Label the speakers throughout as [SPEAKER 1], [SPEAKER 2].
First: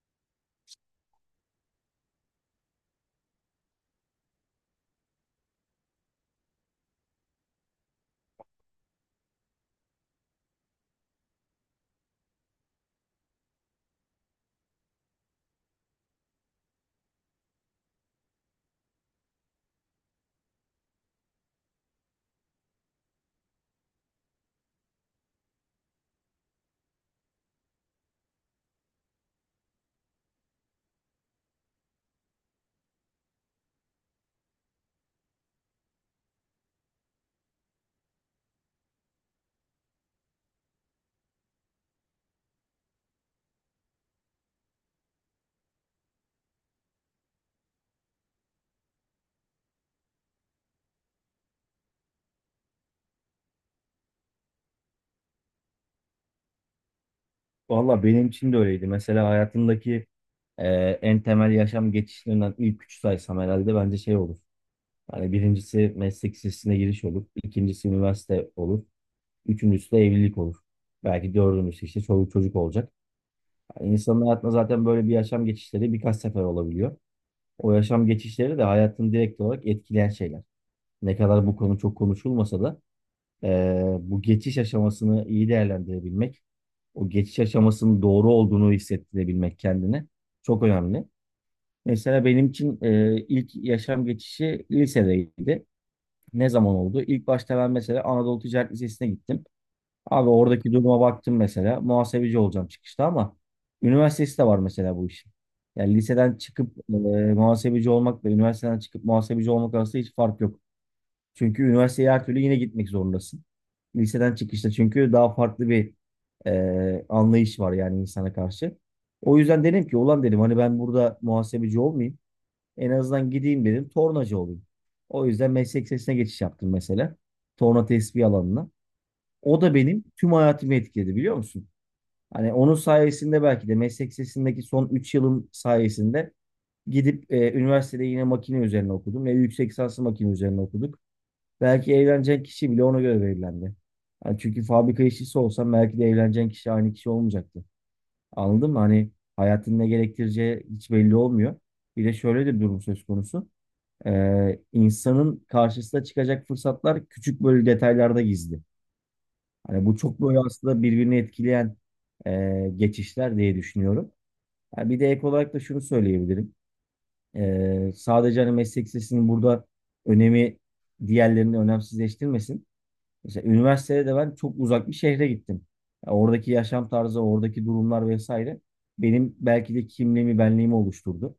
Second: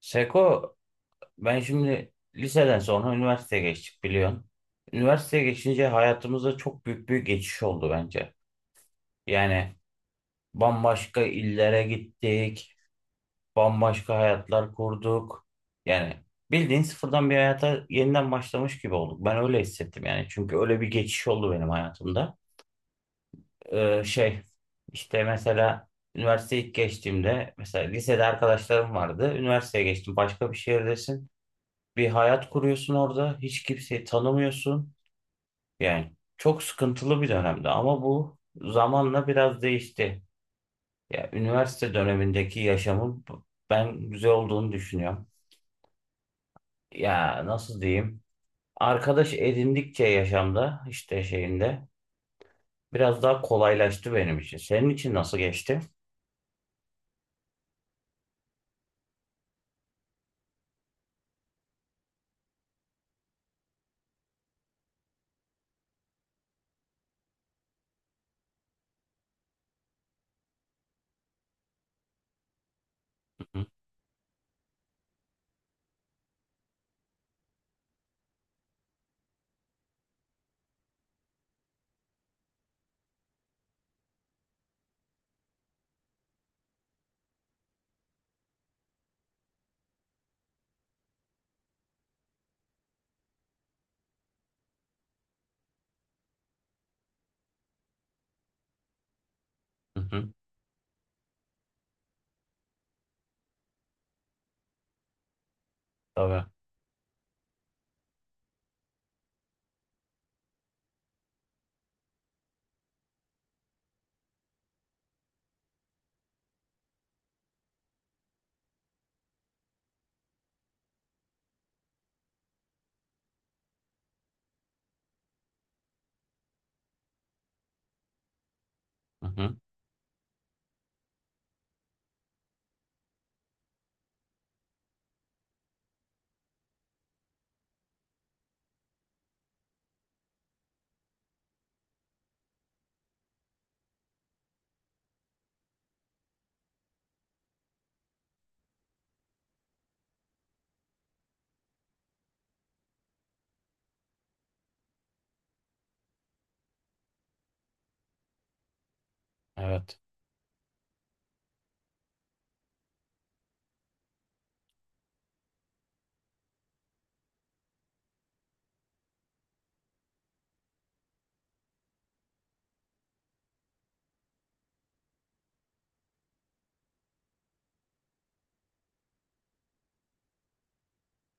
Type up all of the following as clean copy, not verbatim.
[SPEAKER 1] Seko, ben şimdi liseden sonra üniversiteye geçtik biliyorsun. Üniversiteye geçince hayatımızda çok büyük bir geçiş oldu bence. Yani bambaşka illere gittik, bambaşka hayatlar kurduk. Yani bildiğin sıfırdan bir hayata yeniden başlamış gibi olduk. Ben öyle hissettim yani. Çünkü öyle bir geçiş oldu benim hayatımda. Ee, şey, işte mesela üniversiteye ilk geçtiğimde, mesela lisede arkadaşlarım vardı. Üniversiteye geçtim, başka bir şehirdesin. Bir hayat kuruyorsun orada. Hiç kimseyi tanımıyorsun. Yani çok sıkıntılı bir dönemdi ama bu zamanla biraz değişti. Ya üniversite dönemindeki yaşamım ben güzel olduğunu düşünüyorum. Ya nasıl diyeyim? Arkadaş edindikçe yaşamda işte şeyinde biraz daha kolaylaştı benim için. Senin için nasıl geçti?
[SPEAKER 2] Valla benim için de öyleydi. Mesela hayatımdaki e, en temel yaşam geçişlerinden ilk üç saysam herhalde bence şey olur. Yani birincisi meslek lisesine giriş olur. ikincisi üniversite olur. Üçüncüsü de evlilik olur. Belki dördüncüsü işte çoluk çocuk olacak.
[SPEAKER 1] Hı hı.
[SPEAKER 2] Yani insanın hayatında zaten böyle bir yaşam geçişleri birkaç sefer olabiliyor. O yaşam geçişleri de hayatını direkt olarak etkileyen şeyler. Ne kadar bu konu çok konuşulmasa da bu geçiş aşamasını iyi değerlendirebilmek, o geçiş aşamasının doğru olduğunu hissettirebilmek kendine çok önemli. Mesela benim için ilk yaşam geçişi lisedeydi. Ne zaman oldu? İlk başta ben mesela Anadolu Ticaret Lisesi'ne gittim.
[SPEAKER 1] Hı hı.
[SPEAKER 2] Abi oradaki duruma baktım mesela. Muhasebeci olacağım çıkışta ama üniversitesi de var mesela bu işin. Yani liseden
[SPEAKER 1] Tabii.
[SPEAKER 2] çıkıp muhasebeci olmak ve üniversiteden çıkıp muhasebeci olmak arasında hiç fark yok. Çünkü üniversiteye her türlü yine gitmek zorundasın. Liseden çıkışta çünkü daha farklı bir anlayış var yani insana karşı. O yüzden dedim ki ulan dedim hani ben burada muhasebeci olmayayım. En azından gideyim dedim tornacı olayım. O yüzden meslek sesine geçiş yaptım mesela. Torna tespih alanına.
[SPEAKER 1] Hı hı.
[SPEAKER 2] O da benim tüm hayatımı etkiledi biliyor musun? Hani onun sayesinde belki de meslek sesindeki son 3 yılım sayesinde gidip üniversitede yine makine üzerine okudum ve yüksek lisanslı makine üzerine okuduk. Belki evlenecek kişi bile ona göre belirlendi. Yani çünkü fabrika işçisi olsan belki de evleneceğin kişi aynı kişi olmayacaktı. Anladın mı? Hani hayatın ne gerektireceği hiç belli olmuyor. Bir de şöyle de bir durum söz konusu. İnsanın karşısına çıkacak fırsatlar küçük böyle detaylarda gizli. Hani bu
[SPEAKER 1] Evet.
[SPEAKER 2] çok böyle aslında birbirini etkileyen geçişler diye düşünüyorum. Ha, bir de ek olarak da şunu söyleyebilirim. Sadece hani meslek sesinin burada önemi diğerlerini önemsizleştirmesin. Mesela üniversitede de ben çok uzak bir şehre gittim. Ya oradaki yaşam tarzı, oradaki durumlar vesaire benim belki de kimliğimi, benliğimi oluşturdu.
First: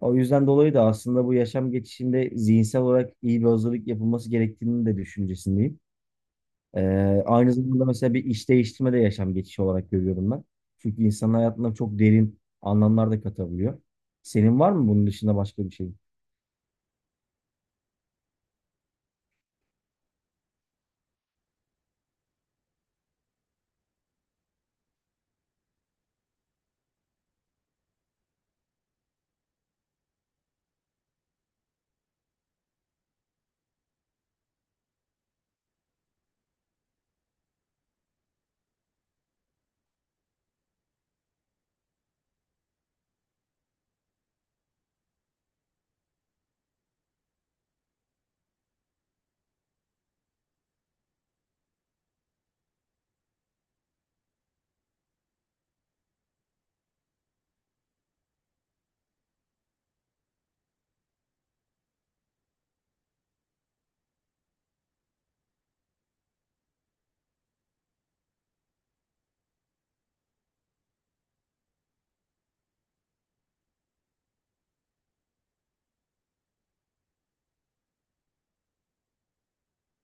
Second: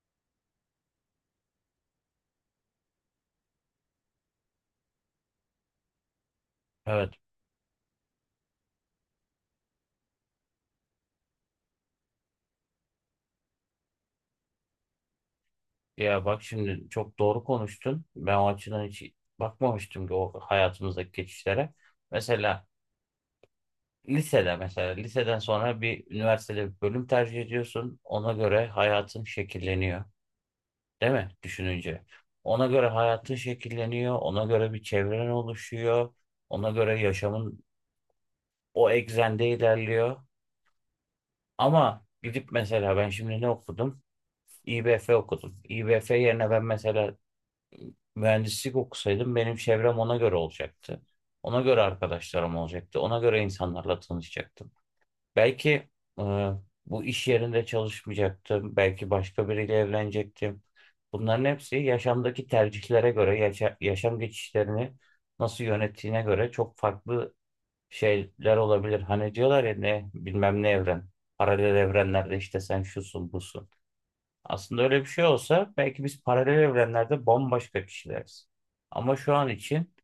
[SPEAKER 2] O yüzden dolayı da aslında bu yaşam geçişinde zihinsel olarak iyi bir hazırlık yapılması gerektiğini de düşüncesindeyim. Ee,
[SPEAKER 1] Evet.
[SPEAKER 2] Aynı zamanda mesela bir iş değiştirme de yaşam geçişi olarak görüyorum ben. Çünkü insanın hayatına çok derin anlamlar da katabiliyor. Senin var mı bunun dışında başka bir şey?
[SPEAKER 1] Ya bak şimdi çok doğru konuştun. Ben o açıdan hiç bakmamıştım ki o hayatımızdaki geçişlere. Mesela lisede mesela liseden sonra bir üniversitede bir bölüm tercih ediyorsun. Ona göre hayatın şekilleniyor. Değil mi? Düşününce. Ona göre hayatın şekilleniyor. Ona göre bir çevren oluşuyor. Ona göre yaşamın o eksende ilerliyor. Ama gidip mesela ben şimdi ne okudum? İBF okudum. İBF yerine ben mesela mühendislik okusaydım benim çevrem ona göre olacaktı. Ona göre arkadaşlarım olacaktı. Ona göre insanlarla tanışacaktım. Belki e, bu iş yerinde çalışmayacaktım. Belki başka biriyle evlenecektim. Bunların hepsi yaşamdaki tercihlere göre, yaşam geçişlerini nasıl yönettiğine göre çok farklı şeyler olabilir. Hani diyorlar ya ne bilmem ne evren. Paralel evrenlerde işte sen şusun busun. Aslında öyle bir şey olsa belki biz paralel evrenlerde bambaşka kişileriz. Ama şu an için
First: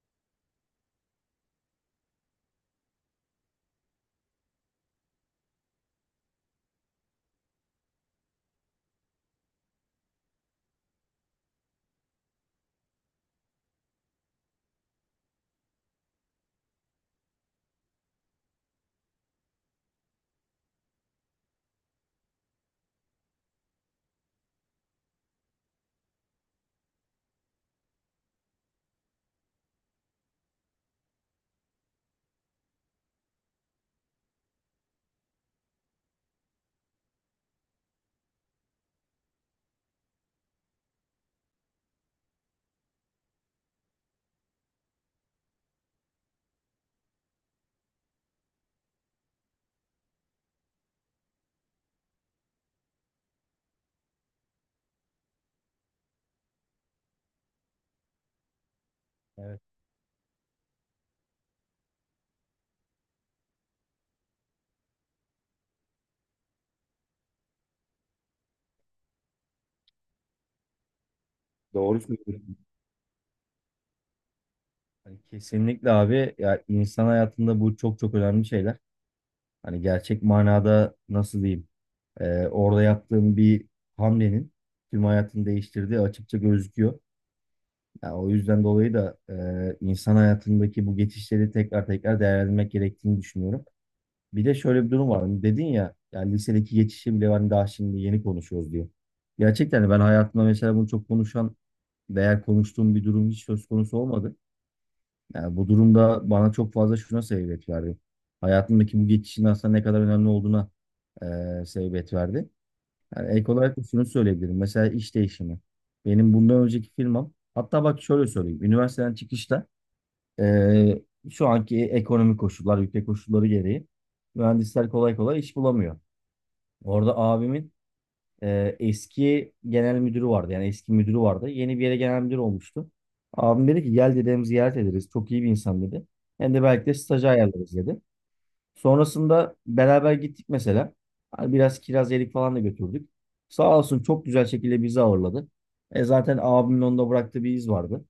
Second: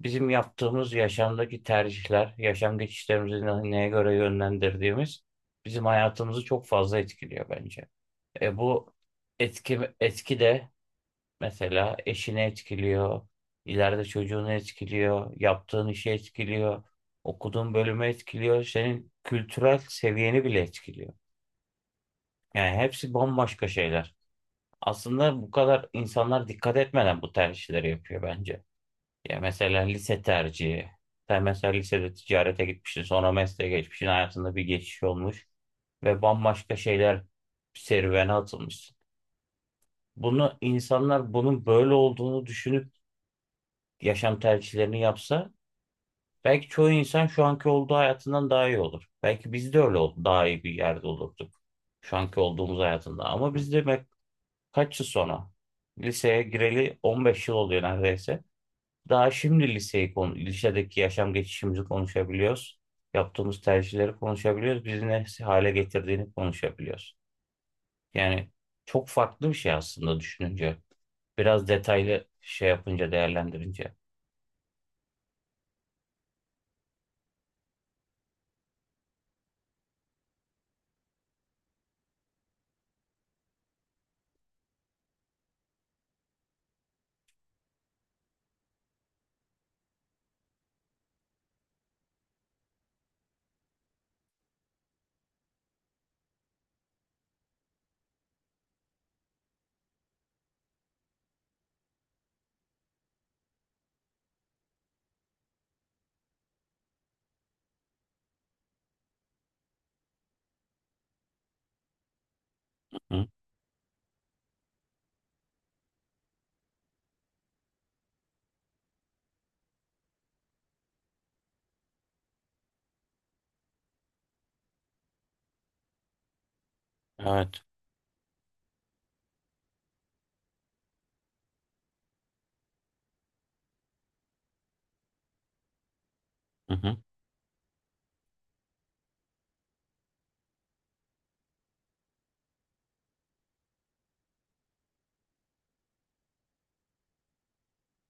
[SPEAKER 1] bizim yaptığımız yaşamdaki tercihler, yaşam geçişlerimizi neye göre yönlendirdiğimiz bizim hayatımızı çok fazla etkiliyor bence. E bu etki de mesela eşini etkiliyor, ileride çocuğunu etkiliyor, yaptığın işi etkiliyor, okuduğun bölümü etkiliyor, senin kültürel seviyeni bile etkiliyor. Yani hepsi bambaşka şeyler. Aslında bu kadar insanlar dikkat etmeden bu tercihleri yapıyor bence. Ya mesela lise tercihi. Sen mesela lisede ticarete gitmişsin, sonra mesleğe geçmişsin, hayatında bir geçiş olmuş ve bambaşka şeyler serüvene atılmışsın. Bunu insanlar bunun böyle olduğunu düşünüp yaşam tercihlerini yapsa belki çoğu insan şu anki olduğu hayatından daha iyi olur. Belki biz de daha iyi bir yerde olurduk şu anki olduğumuz hayatında. Ama biz de kaç yıl sonra? Liseye gireli 15 yıl oluyor neredeyse. Daha
[SPEAKER 2] Evet.
[SPEAKER 1] şimdi liseyi konu, lisedeki yaşam geçişimizi konuşabiliyoruz. Yaptığımız tercihleri konuşabiliyoruz. Bizi ne hale getirdiğini konuşabiliyoruz. Yani çok farklı bir şey aslında düşününce. Biraz
[SPEAKER 2] Doğru
[SPEAKER 1] detaylı
[SPEAKER 2] söylüyorsun.
[SPEAKER 1] şey yapınca, değerlendirince.
[SPEAKER 2] Hani kesinlikle abi ya insan hayatında bu çok çok önemli şeyler. Hani gerçek manada nasıl diyeyim? Orada yaptığım bir hamlenin tüm hayatını değiştirdiği açıkça gözüküyor. Yani o yüzden dolayı da insan hayatındaki bu geçişleri tekrar tekrar değerlendirmek gerektiğini düşünüyorum. Bir de şöyle bir durum var. Hani dedin ya, yani lisedeki geçişi bile hani daha şimdi yeni konuşuyoruz diye. Gerçekten de ben hayatımda mesela bunu çok konuşan veya konuştuğum bir durum hiç söz konusu olmadı. Yani bu durumda bana çok fazla şuna sebebiyet verdi. Hayatımdaki bu geçişin aslında ne kadar önemli olduğuna sebebiyet verdi.
[SPEAKER 1] Hı?
[SPEAKER 2] Yani ek olarak da şunu söyleyebilirim. Mesela iş değişimi. Benim bundan önceki firmam, hatta bak şöyle söyleyeyim. Üniversiteden çıkışta eee, şu anki ekonomik koşullar, ülke koşulları gereği mühendisler kolay kolay iş bulamıyor. Orada
[SPEAKER 1] Evet.
[SPEAKER 2] abimin eski genel müdürü vardı. Yani eski müdürü vardı. Yeni bir yere genel müdür olmuştu. Abim dedi ki gel dedem ziyaret ederiz. Çok iyi bir insan dedi. Hem de
[SPEAKER 1] Hı
[SPEAKER 2] belki de
[SPEAKER 1] hı.
[SPEAKER 2] stajı ayarlarız dedi. Sonrasında beraber gittik mesela. Hani biraz kiraz yedik falan da götürdük. Sağ olsun çok güzel şekilde bizi ağırladı. E zaten abimin onda bıraktığı bir iz vardı.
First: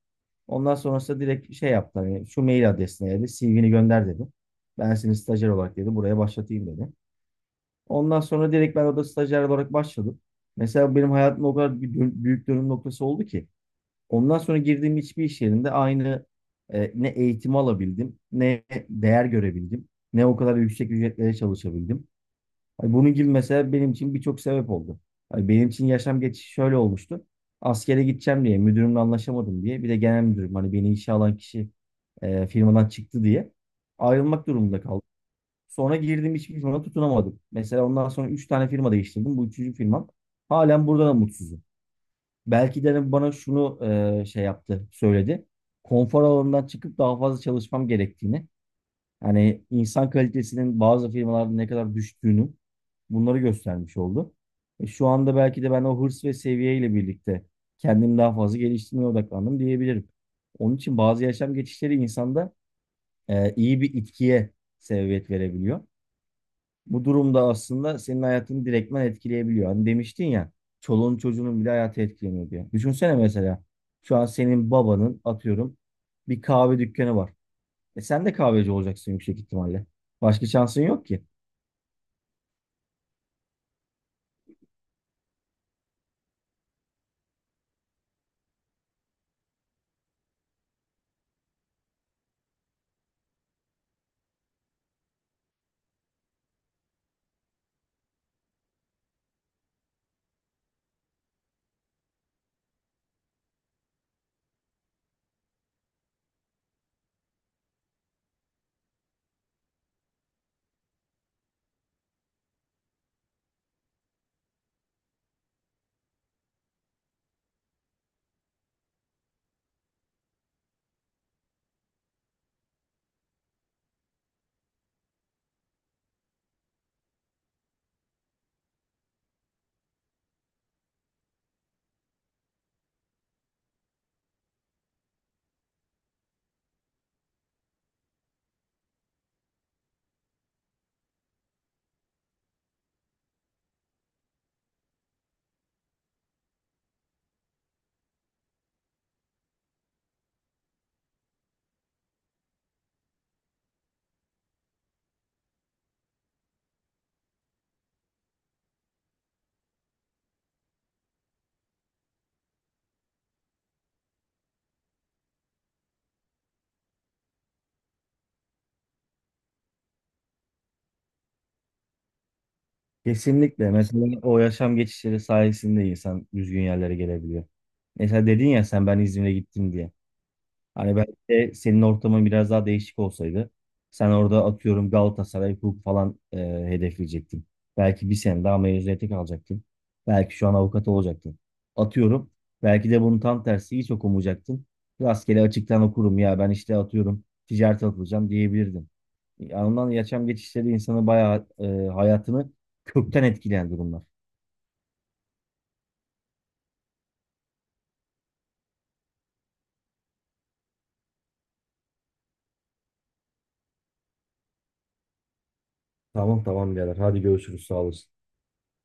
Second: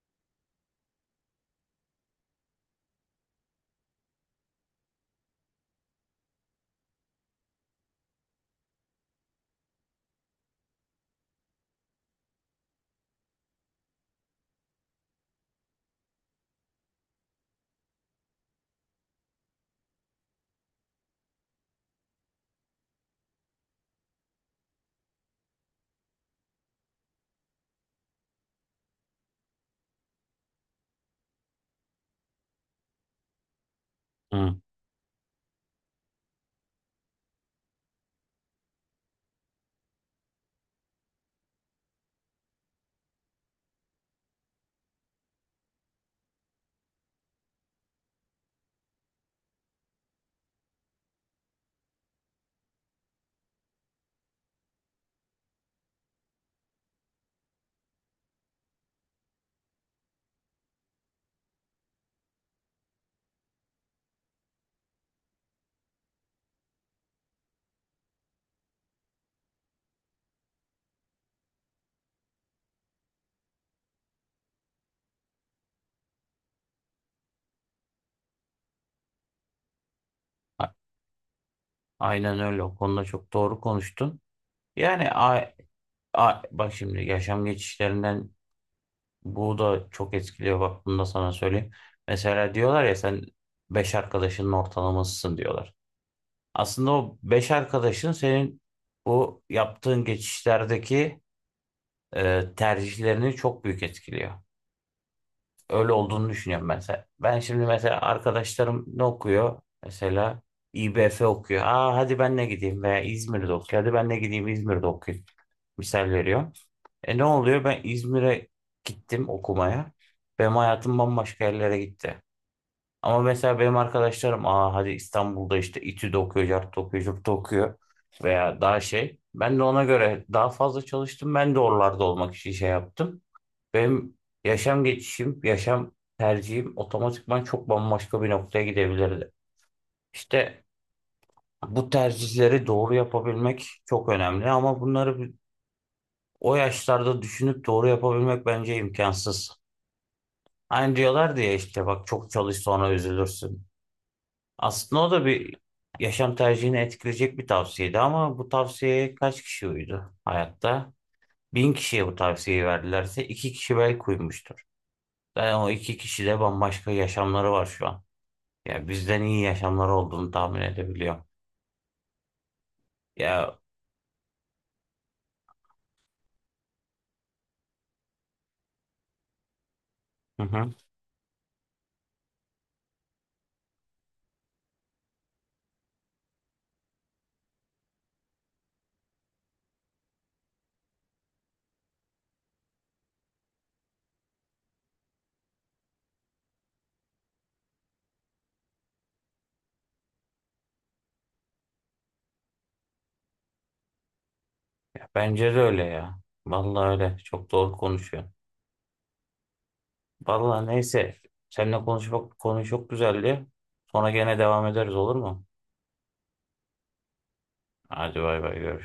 [SPEAKER 2] Ondan sonrasında direkt şey yaptı. Hani şu mail adresine dedi. CV'ni gönder dedi. Ben seni stajyer olarak dedi. Buraya başlatayım dedi. Ondan sonra direkt ben orada stajyer olarak başladım. Mesela benim hayatımda o kadar bir büyük dönüm noktası oldu ki. Ondan sonra girdiğim hiçbir iş yerinde aynı ne eğitim alabildim, ne değer görebildim, ne o kadar yüksek ücretlere çalışabildim. Hani bunun gibi mesela benim için birçok sebep oldu. Hani benim için yaşam geçişi şöyle olmuştu. Askere gideceğim diye, müdürümle anlaşamadım diye. Bir de genel müdürüm hani beni işe alan kişi firmadan çıktı diye ayrılmak
[SPEAKER 1] Hı.
[SPEAKER 2] durumunda kaldım. Sonra girdim hiçbir firma tutunamadım. Mesela ondan sonra 3 tane firma değiştirdim. Bu üçüncü firmam. Halen burada da mutsuzum. Belki de hani bana şunu şey yaptı, söyledi. Konfor alanından çıkıp daha fazla çalışmam gerektiğini. Hani insan kalitesinin bazı firmalarda ne kadar düştüğünü bunları göstermiş oldu. Şu anda belki de ben o hırs ve seviyeyle birlikte kendimi daha fazla geliştirmeye odaklandım diyebilirim. Onun için bazı yaşam geçişleri insanda iyi bir itkiye sebebiyet verebiliyor. Bu durumda aslında senin hayatını direktmen etkileyebiliyor. Hani demiştin ya çoluğun çocuğunun bile hayatı etkileniyor diye. Düşünsene mesela şu an senin babanın atıyorum bir kahve dükkanı var. E sen de kahveci olacaksın yüksek ihtimalle. Başka
[SPEAKER 1] A-
[SPEAKER 2] şansın yok ki.
[SPEAKER 1] Aynen öyle. O konuda çok doğru konuştun. Yani bak şimdi yaşam geçişlerinden bu da çok etkiliyor, bak bunu da sana söyleyeyim. Mesela diyorlar ya sen 5 arkadaşının ortalamasısın diyorlar. Aslında o 5 arkadaşın senin bu yaptığın geçişlerdeki tercihlerini çok büyük etkiliyor. Öyle olduğunu düşünüyorum ben. Ben şimdi mesela arkadaşlarım ne okuyor? Mesela İBF okuyor. Aa hadi ben ne gideyim veya İzmir'de okuyor. Hadi ben ne gideyim İzmir'de okuyayım. Misal veriyorum. E ne oluyor? Ben İzmir'e gittim okumaya. Benim hayatım bambaşka yerlere gitti. Ama mesela benim arkadaşlarım aa hadi İstanbul'da işte İTÜ'de okuyor, CERT'te okuyor, CURT'ta okuyor veya daha şey. Ben de ona göre daha fazla çalıştım. Ben de oralarda olmak için şey yaptım. Benim yaşam geçişim, yaşam tercihim otomatikman çok bambaşka bir noktaya gidebilirdi. İşte bu tercihleri doğru yapabilmek çok önemli ama o yaşlarda düşünüp doğru yapabilmek bence imkansız. Aynı diyorlar diye işte bak çok çalış sonra üzülürsün. Aslında o da bir yaşam tercihini etkileyecek bir tavsiyeydi ama bu tavsiyeye kaç kişi uydu hayatta? Bin kişiye bu tavsiyeyi verdilerse iki kişi belki uymuştur. Yani o iki kişi de bambaşka yaşamları var şu an. Ya bizden iyi yaşamları olduğunu tahmin edebiliyorum. Ya,
[SPEAKER 2] Kesinlikle. Mesela o yaşam geçişleri sayesinde insan düzgün yerlere gelebiliyor. Mesela dedin ya sen ben İzmir'e gittim diye.
[SPEAKER 1] hı hı.
[SPEAKER 2] Hani belki de senin ortamın biraz daha değişik olsaydı sen orada atıyorum Galatasaray hukuk falan hedefleyecektin. Belki bir sene daha mezuniyete kalacaktın. Belki şu an avukat olacaktın. Atıyorum. Belki de bunun tam tersi hiç okumayacaktın. Rastgele açıktan okurum ya ben işte atıyorum ticarete atılacağım diyebilirdin. Anından yaşam geçişleri insanı bayağı hayatını kökten etkileyen durumlar.
[SPEAKER 1] Ya bence de öyle ya. Vallahi öyle. Çok doğru konuşuyor. Vallahi neyse. Seninle konuşmak konu çok güzeldi. Sonra gene devam ederiz, olur mu?
[SPEAKER 2] Tamam, tamam, birader hadi görüşürüz sağ olasın.
[SPEAKER 1] Hadi bay bay, görüşürüz.